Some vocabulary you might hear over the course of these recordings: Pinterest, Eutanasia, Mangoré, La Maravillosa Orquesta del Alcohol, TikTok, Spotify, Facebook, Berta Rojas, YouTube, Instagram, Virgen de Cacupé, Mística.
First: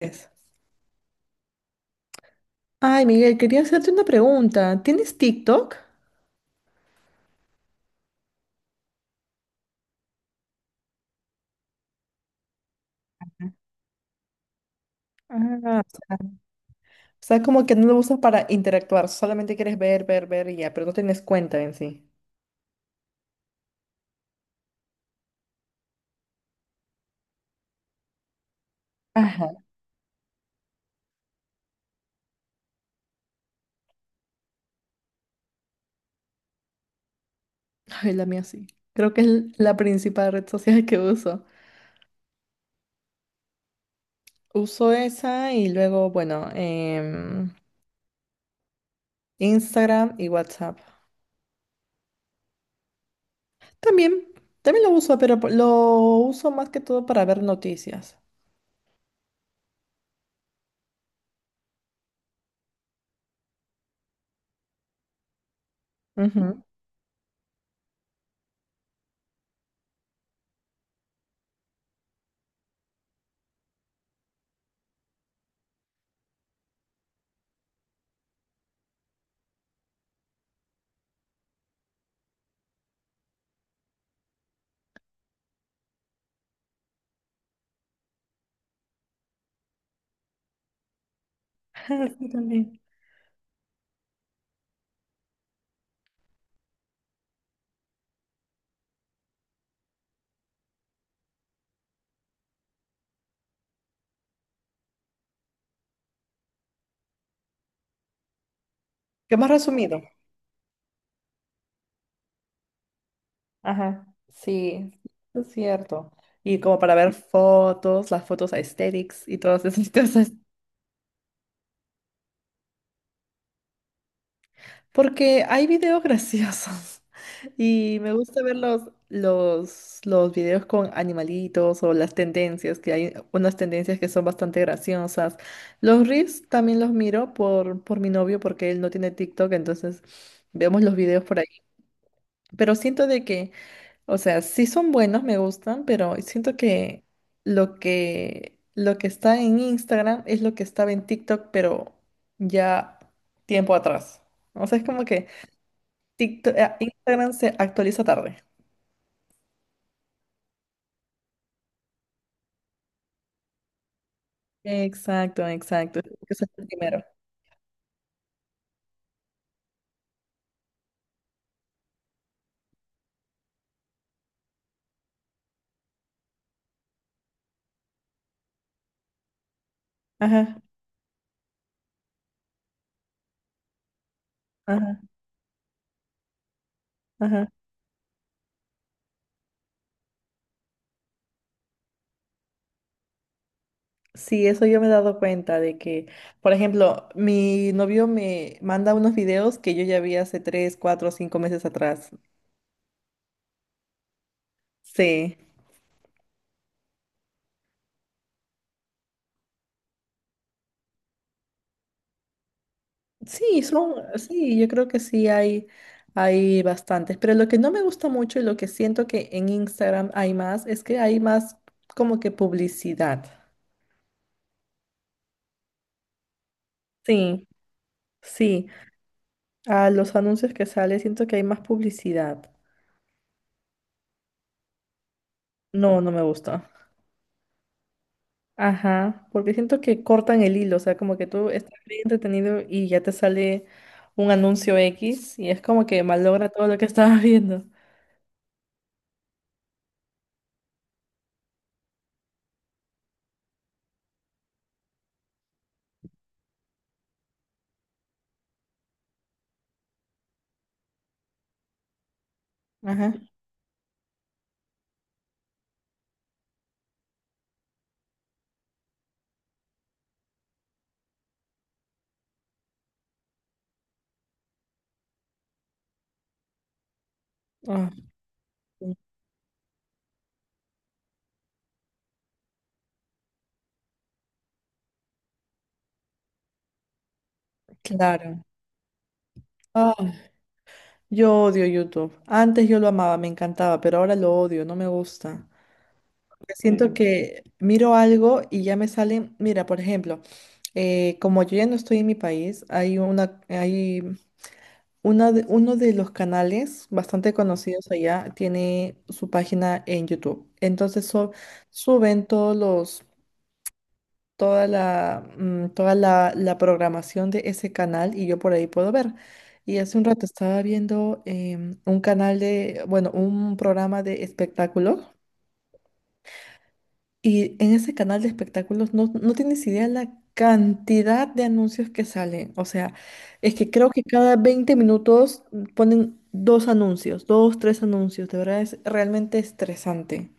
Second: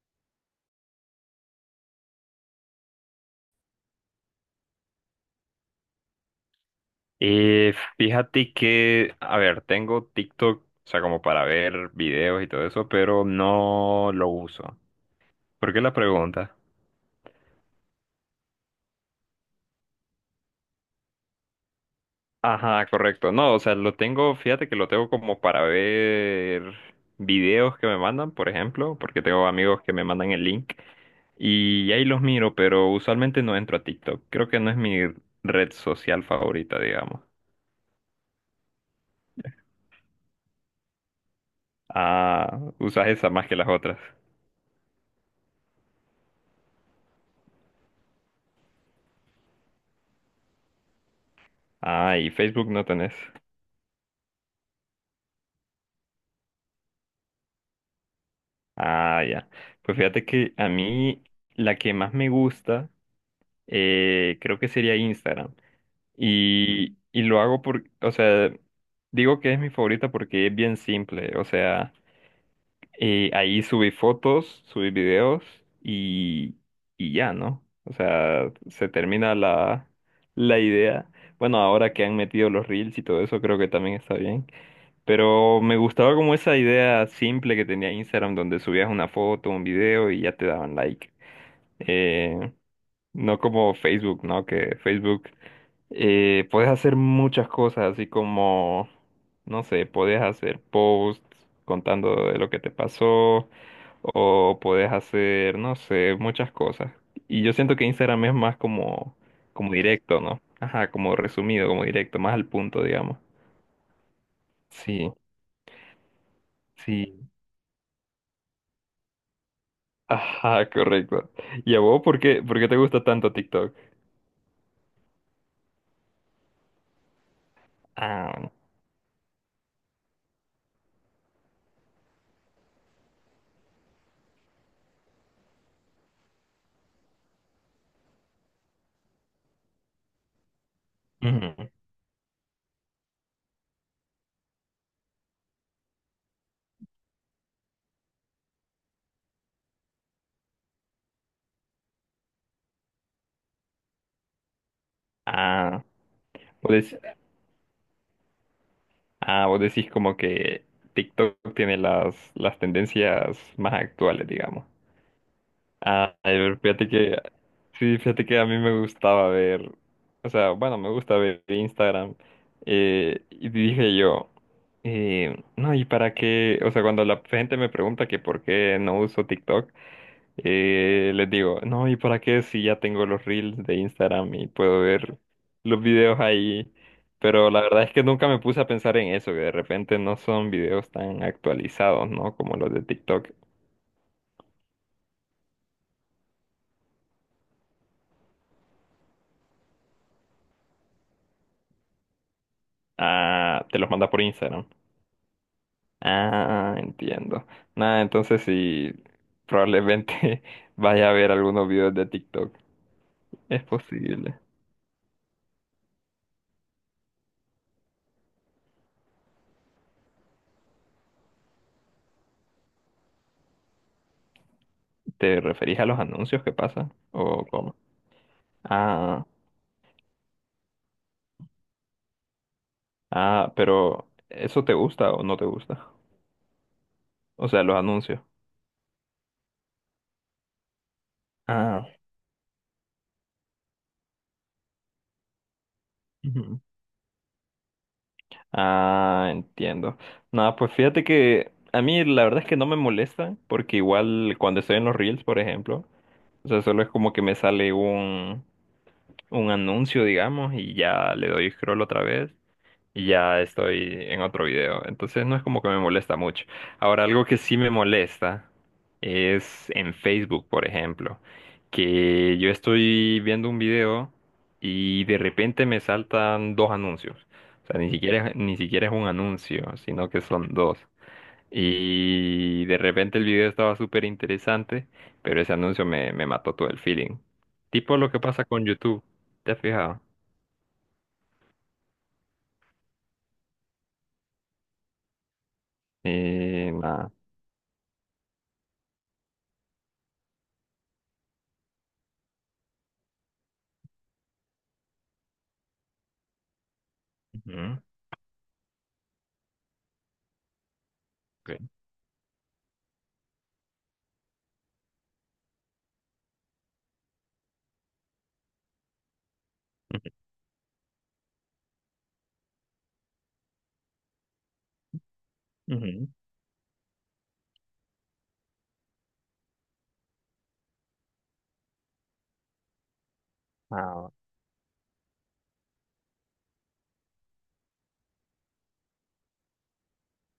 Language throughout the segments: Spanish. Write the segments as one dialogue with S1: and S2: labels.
S1: Es. Ay, Miguel, quería hacerte una pregunta. ¿Tienes TikTok?
S2: Y fíjate que, a ver, tengo TikTok, o sea, como para ver videos y todo eso, pero no lo uso. ¿Por qué la
S1: Ah,
S2: pregunta?
S1: o sea, como que no lo usas para interactuar, solamente quieres ver, ver, ver y ya, pero no tienes cuenta en sí.
S2: Ajá, correcto. No, o sea, lo tengo, fíjate que lo tengo como para ver videos que me mandan, por ejemplo, porque tengo
S1: Ajá.
S2: amigos que me mandan el link y ahí los miro, pero usualmente no entro a TikTok. Creo que no es mi red social favorita, digamos.
S1: Ay, la mía sí. Creo que es la principal red social que uso.
S2: Ah, usas esa más que las otras.
S1: Uso esa y luego, bueno, Instagram y WhatsApp.
S2: Ah, y Facebook no tenés.
S1: También, también lo uso, pero lo uso más que todo para ver noticias.
S2: Ah, ya. Pues fíjate que a mí la que más me gusta creo que sería Instagram.
S1: Ujú.
S2: Y lo hago por, o sea, digo que es mi favorita porque es bien simple. O sea, ahí subí fotos, subí videos y, y ya, ¿no? O sea, se termina la idea. Bueno, ahora que han metido los reels y todo eso, creo que también está bien. Pero me gustaba como esa idea simple que tenía Instagram, donde subías una foto, un video y ya te daban like.
S1: Sí,
S2: Eh,
S1: también.
S2: no como Facebook, ¿no? Que Facebook puedes hacer muchas cosas, así como, no sé, puedes hacer posts contando de lo que te pasó, o puedes hacer, no sé, muchas cosas. Y yo siento que Instagram es más como,
S1: ¿Qué más
S2: como
S1: resumido?
S2: directo, ¿no? Ajá, como resumido, como directo, más al punto, digamos.
S1: Ajá, sí,
S2: Sí,
S1: es cierto. Y como para ver
S2: sí.
S1: fotos, las fotos aesthetics y todas esas cosas.
S2: Ajá, correcto. ¿Y a vos por qué te gusta tanto TikTok?
S1: Porque hay videos graciosos y me gusta
S2: Ah,
S1: ver los, videos con animalitos o las tendencias, que hay unas tendencias que son bastante graciosas. Los reels también los miro por mi novio porque él no tiene TikTok, entonces vemos los videos por ahí.
S2: ujú.
S1: Pero siento de que... O sea, sí son buenos, me gustan, pero siento que lo que está en Instagram es lo que estaba en TikTok, pero ya tiempo atrás. O sea, es como que
S2: Ah,
S1: TikTok,
S2: vos dec-
S1: Instagram se actualiza tarde.
S2: ah, vos decís como que TikTok tiene las tendencias más actuales, digamos.
S1: Exacto, exacto.
S2: Ah, a
S1: Eso es
S2: ver,
S1: el primero.
S2: sí, fíjate que a mí me gustaba ver, o sea, bueno, me gusta ver Instagram. Y dije yo, no, ¿y para qué? O sea, cuando la gente me pregunta que por qué no uso TikTok,
S1: Ajá,
S2: Les digo, no, ¿y para qué si ya tengo los reels de Instagram y puedo
S1: ajá,
S2: ver los videos ahí?
S1: ajá.
S2: Pero la verdad es que nunca me puse a pensar en eso, que de repente no son videos tan actualizados, ¿no? Como los de TikTok.
S1: Sí, eso yo me he dado cuenta de que, por ejemplo, mi novio me manda unos videos que yo ya vi hace tres, cuatro, cinco meses atrás.
S2: Ah, te los manda por Instagram.
S1: Sí.
S2: Ah, entiendo. Nada, entonces sí, probablemente vaya a ver algunos videos de TikTok.
S1: Sí,
S2: Es
S1: son,
S2: posible.
S1: sí, yo creo que hay bastantes, pero lo que no me gusta mucho y lo que siento que en Instagram hay más es que hay más como que publicidad.
S2: ¿Te referís a los anuncios que pasan? ¿O
S1: Sí,
S2: cómo?
S1: sí,
S2: Ah,
S1: a los anuncios que sale siento que hay más publicidad.
S2: ah, pero ¿eso te gusta o no te gusta?
S1: No, no me gusta.
S2: O sea, los anuncios.
S1: Ajá, porque siento que cortan el hilo, o sea, como que tú estás
S2: Ah,
S1: bien entretenido y ya te sale un anuncio X y es como que malogra
S2: ujú.
S1: todo lo que estabas viendo.
S2: Ah, entiendo. Nada, pues fíjate que a mí la verdad es que no me molesta, porque igual cuando estoy en los Reels, por ejemplo, o sea, solo es como que me sale un anuncio, digamos, y ya le doy scroll otra vez. Y
S1: Ajá,
S2: ya estoy en otro video. Entonces no es como que me molesta mucho. Ahora, algo que sí me molesta es en Facebook, por ejemplo, que yo estoy viendo un video y de repente me saltan dos anuncios. O sea,
S1: ah,
S2: ni siquiera es
S1: sí,
S2: un anuncio, sino que son dos. Y de repente el video estaba súper interesante, pero ese anuncio me mató todo el feeling. Tipo lo que
S1: claro.
S2: pasa con YouTube, ¿te has fijado?
S1: Ah. Yo odio YouTube. Antes yo lo amaba, me encantaba, pero ahora lo odio, no me gusta. Porque siento
S2: Nada.
S1: que miro algo y ya me salen, mira, por ejemplo, como yo ya no estoy en mi país, hay uno de los canales bastante
S2: Ujú,
S1: conocidos allá tiene su página en YouTube.
S2: ok.
S1: Suben todos los toda la programación de ese canal y yo por ahí puedo ver. Y hace un rato estaba viendo un canal de, bueno, un programa de espectáculos y en ese canal de espectáculos no, no tienes idea la cantidad de anuncios que salen. O sea, es que creo que
S2: Ah,
S1: cada 20 minutos ponen dos anuncios, dos, tres anuncios. De verdad es realmente estresante.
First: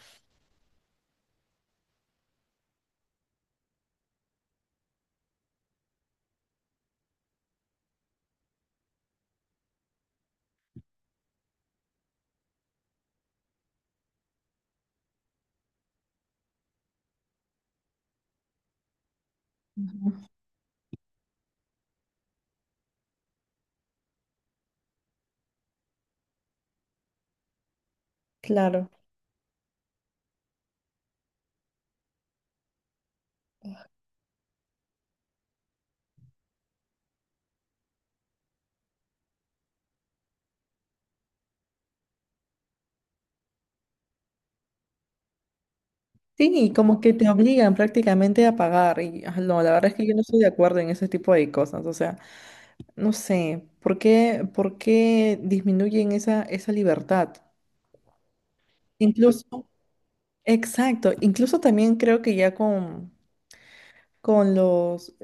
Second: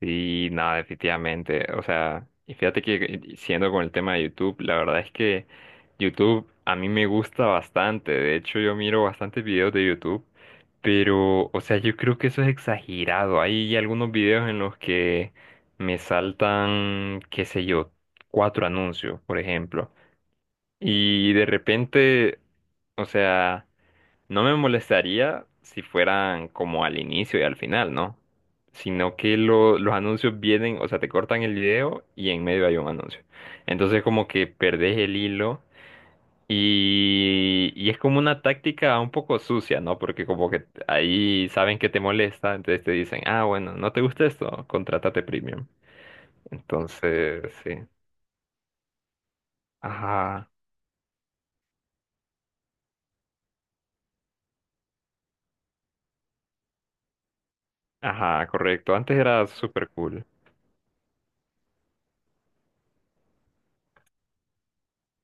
S2: sí, no, definitivamente. O sea, y fíjate que siendo con el tema de YouTube, la verdad es que YouTube a mí me gusta bastante. De hecho, yo miro bastantes videos de YouTube, pero, o sea, yo creo que eso es exagerado. Hay algunos videos en los que me saltan, qué sé yo, cuatro anuncios, por ejemplo. Y de repente, o sea... No me molestaría si fueran como al inicio y al final, ¿no?
S1: Claro.
S2: Sino que los anuncios vienen, o sea, te cortan el video y en medio hay un anuncio. Entonces como que perdés el hilo y es como una táctica un poco sucia, ¿no? Porque como que ahí saben que te molesta, entonces te dicen, ah, bueno, no te gusta esto, contrátate premium.
S1: Sí, y como que te
S2: Entonces,
S1: obligan
S2: sí.
S1: prácticamente a pagar. Y ah, no, la verdad es que yo no estoy de
S2: Ajá,
S1: acuerdo en ese tipo de cosas. O sea, no sé, ¿por qué disminuyen esa, esa libertad?
S2: ajá, correcto. Antes era
S1: Incluso,
S2: súper cool.
S1: exacto, incluso también creo que ya con los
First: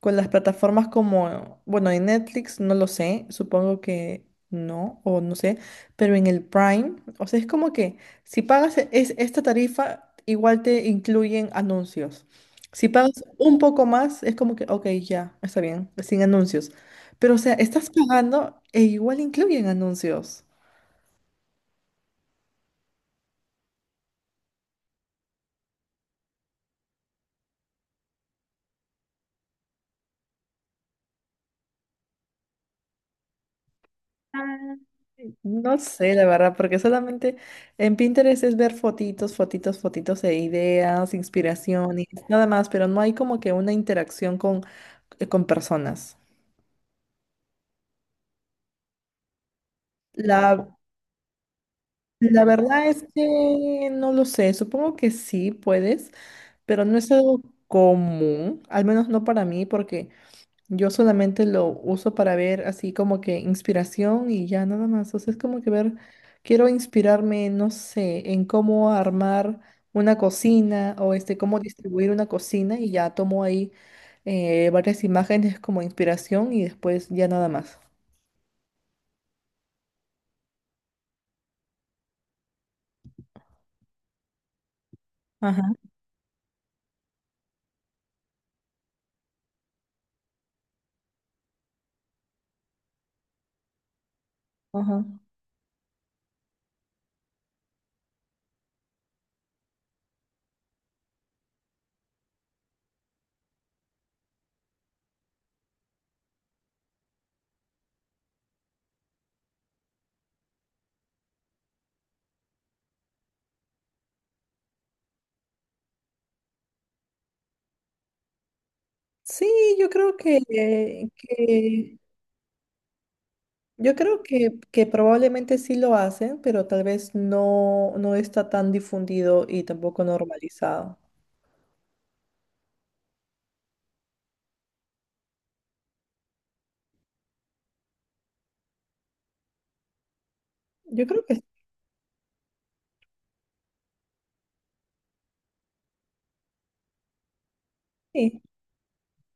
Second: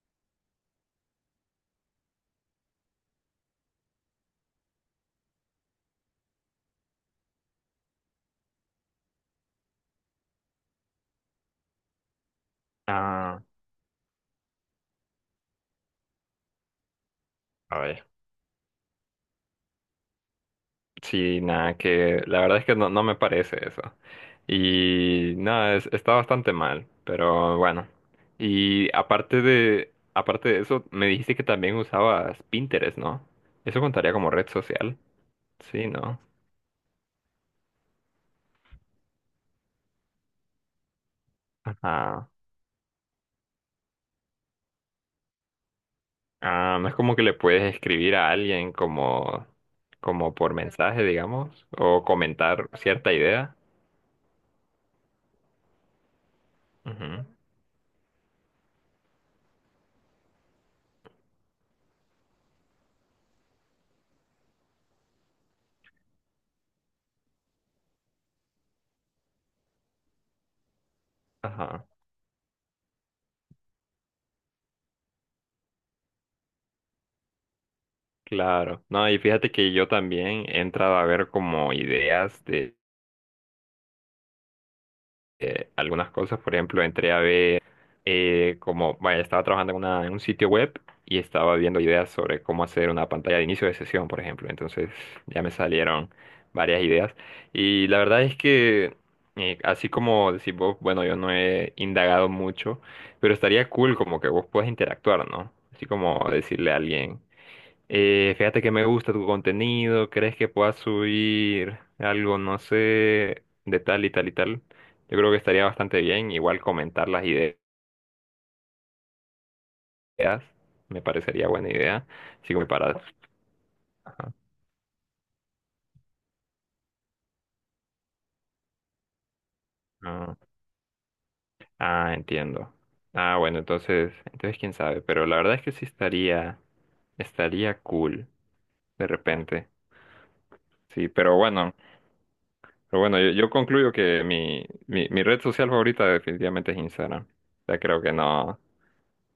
S1: con las plataformas como, bueno, en Netflix no lo sé, supongo que no, o no sé, pero en el Prime, o sea, es como que si pagas e- es, esta tarifa, igual te incluyen anuncios. Si pagas
S2: Ah,
S1: un poco más, es como que, ok, ya, está bien, sin anuncios. Pero, o sea,
S2: a
S1: estás
S2: ver.
S1: pagando e igual incluyen anuncios.
S2: Sí, nada, que la verdad es que no, no me parece eso. Y nada, está bastante mal, pero bueno. Y aparte de eso, me dijiste que también usabas Pinterest, ¿no? Eso contaría como red social.
S1: No
S2: Sí,
S1: sé,
S2: ¿no?
S1: la verdad, porque solamente en Pinterest es ver fotitos, fotitos, fotitos de ideas, inspiraciones,
S2: Ajá.
S1: nada más, pero no hay como que una interacción con personas.
S2: Ah, no es como que le puedes escribir a alguien como, como por
S1: La,
S2: mensaje, digamos, o
S1: la
S2: comentar
S1: verdad es
S2: cierta idea.
S1: que no lo sé, supongo que sí puedes, pero no es
S2: Ujú.
S1: algo común, al menos no para mí, porque yo solamente lo uso para ver así como que inspiración y ya nada más. O sea, es como que ver, quiero inspirarme, no sé, en cómo armar una cocina o este, cómo
S2: Ajá.
S1: distribuir una cocina y ya tomo ahí varias imágenes como inspiración y después ya nada más.
S2: Claro. No, y fíjate que yo también he entrado a ver como ideas de
S1: Ajá,
S2: algunas cosas. Por ejemplo, entré a ver como, vaya, estaba trabajando en, en un sitio web y estaba viendo ideas sobre cómo hacer una pantalla de inicio de sesión, por ejemplo. Entonces
S1: ajá.
S2: ya me salieron varias ideas. Y la verdad es que, así como decís vos, bueno, yo no he indagado mucho, pero estaría cool como que vos puedas interactuar, ¿no? Así como decirle a alguien. Fíjate que me gusta tu contenido, ¿crees que puedas subir algo, no sé, de tal y tal y tal? Yo creo que estaría bastante bien, igual comentar las ideas,
S1: Sí, yo creo que,
S2: me parecería buena idea, así como para...
S1: yo creo
S2: Ah,
S1: que probablemente sí lo hacen, pero tal vez no, no está tan difundido y tampoco
S2: ah,
S1: normalizado.
S2: ah, entiendo. Ah, bueno, entonces, entonces quién sabe, pero la verdad es que sí estaría, estaría cool, de repente.
S1: Yo
S2: Sí,
S1: creo
S2: pero
S1: que
S2: bueno. Pero bueno, yo concluyo que mi red social favorita definitivamente es Instagram. O sea,
S1: sí,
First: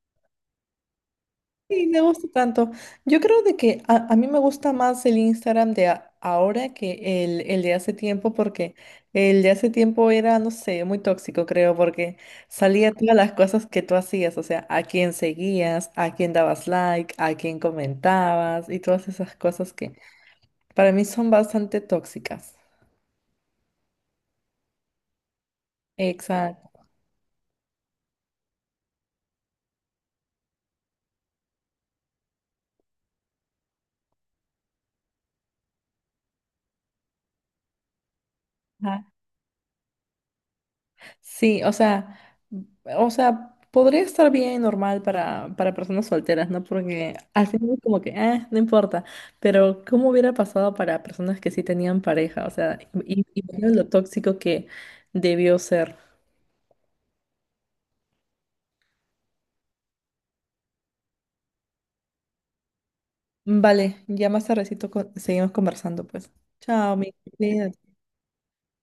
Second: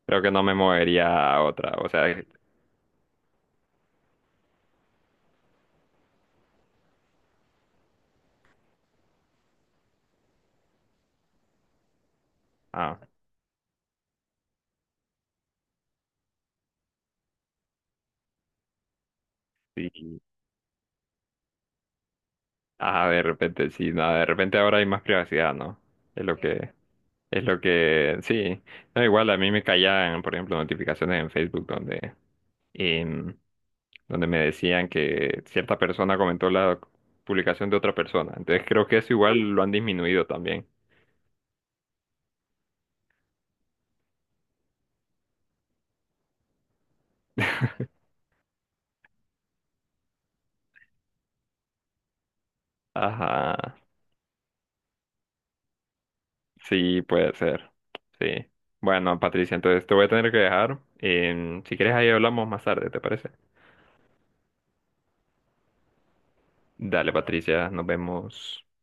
S2: creo que no me movería a otra.
S1: sí,
S2: O
S1: me
S2: sea,
S1: gusta tanto. Yo creo de que a mí me gusta más el Instagram ahora que el de hace tiempo, porque el de hace tiempo era, no sé, muy tóxico, creo, porque salía
S2: ah,
S1: todas las cosas que tú hacías, o sea, a quién seguías, a quién dabas like, a quién comentabas y todas esas cosas que
S2: sí,
S1: para mí son bastante tóxicas.
S2: ah, de repente sí, no, de repente ahora hay más privacidad, ¿no? Es lo que,
S1: Exacto.
S2: es lo que, sí. No, igual a mí me caían, por ejemplo, notificaciones en Facebook donde, em, donde me decían que cierta persona comentó la publicación de otra persona. Entonces creo que eso igual lo han disminuido también.
S1: Sí, o sea, podría estar bien normal para personas solteras, ¿no? Porque al final es como que, no importa. Pero, ¿cómo hubiera pasado para personas que sí tenían pareja? O sea, y
S2: Ajá,
S1: imagino lo tóxico que debió ser.
S2: sí, puede ser. Sí. Bueno, Patricia, entonces te voy a tener que dejar. Si quieres, ahí hablamos más tarde, ¿te parece?
S1: Vale, ya más tardecito seguimos conversando, pues. Chao,
S2: Dale,
S1: mi. Querida.
S2: Patricia, nos vemos.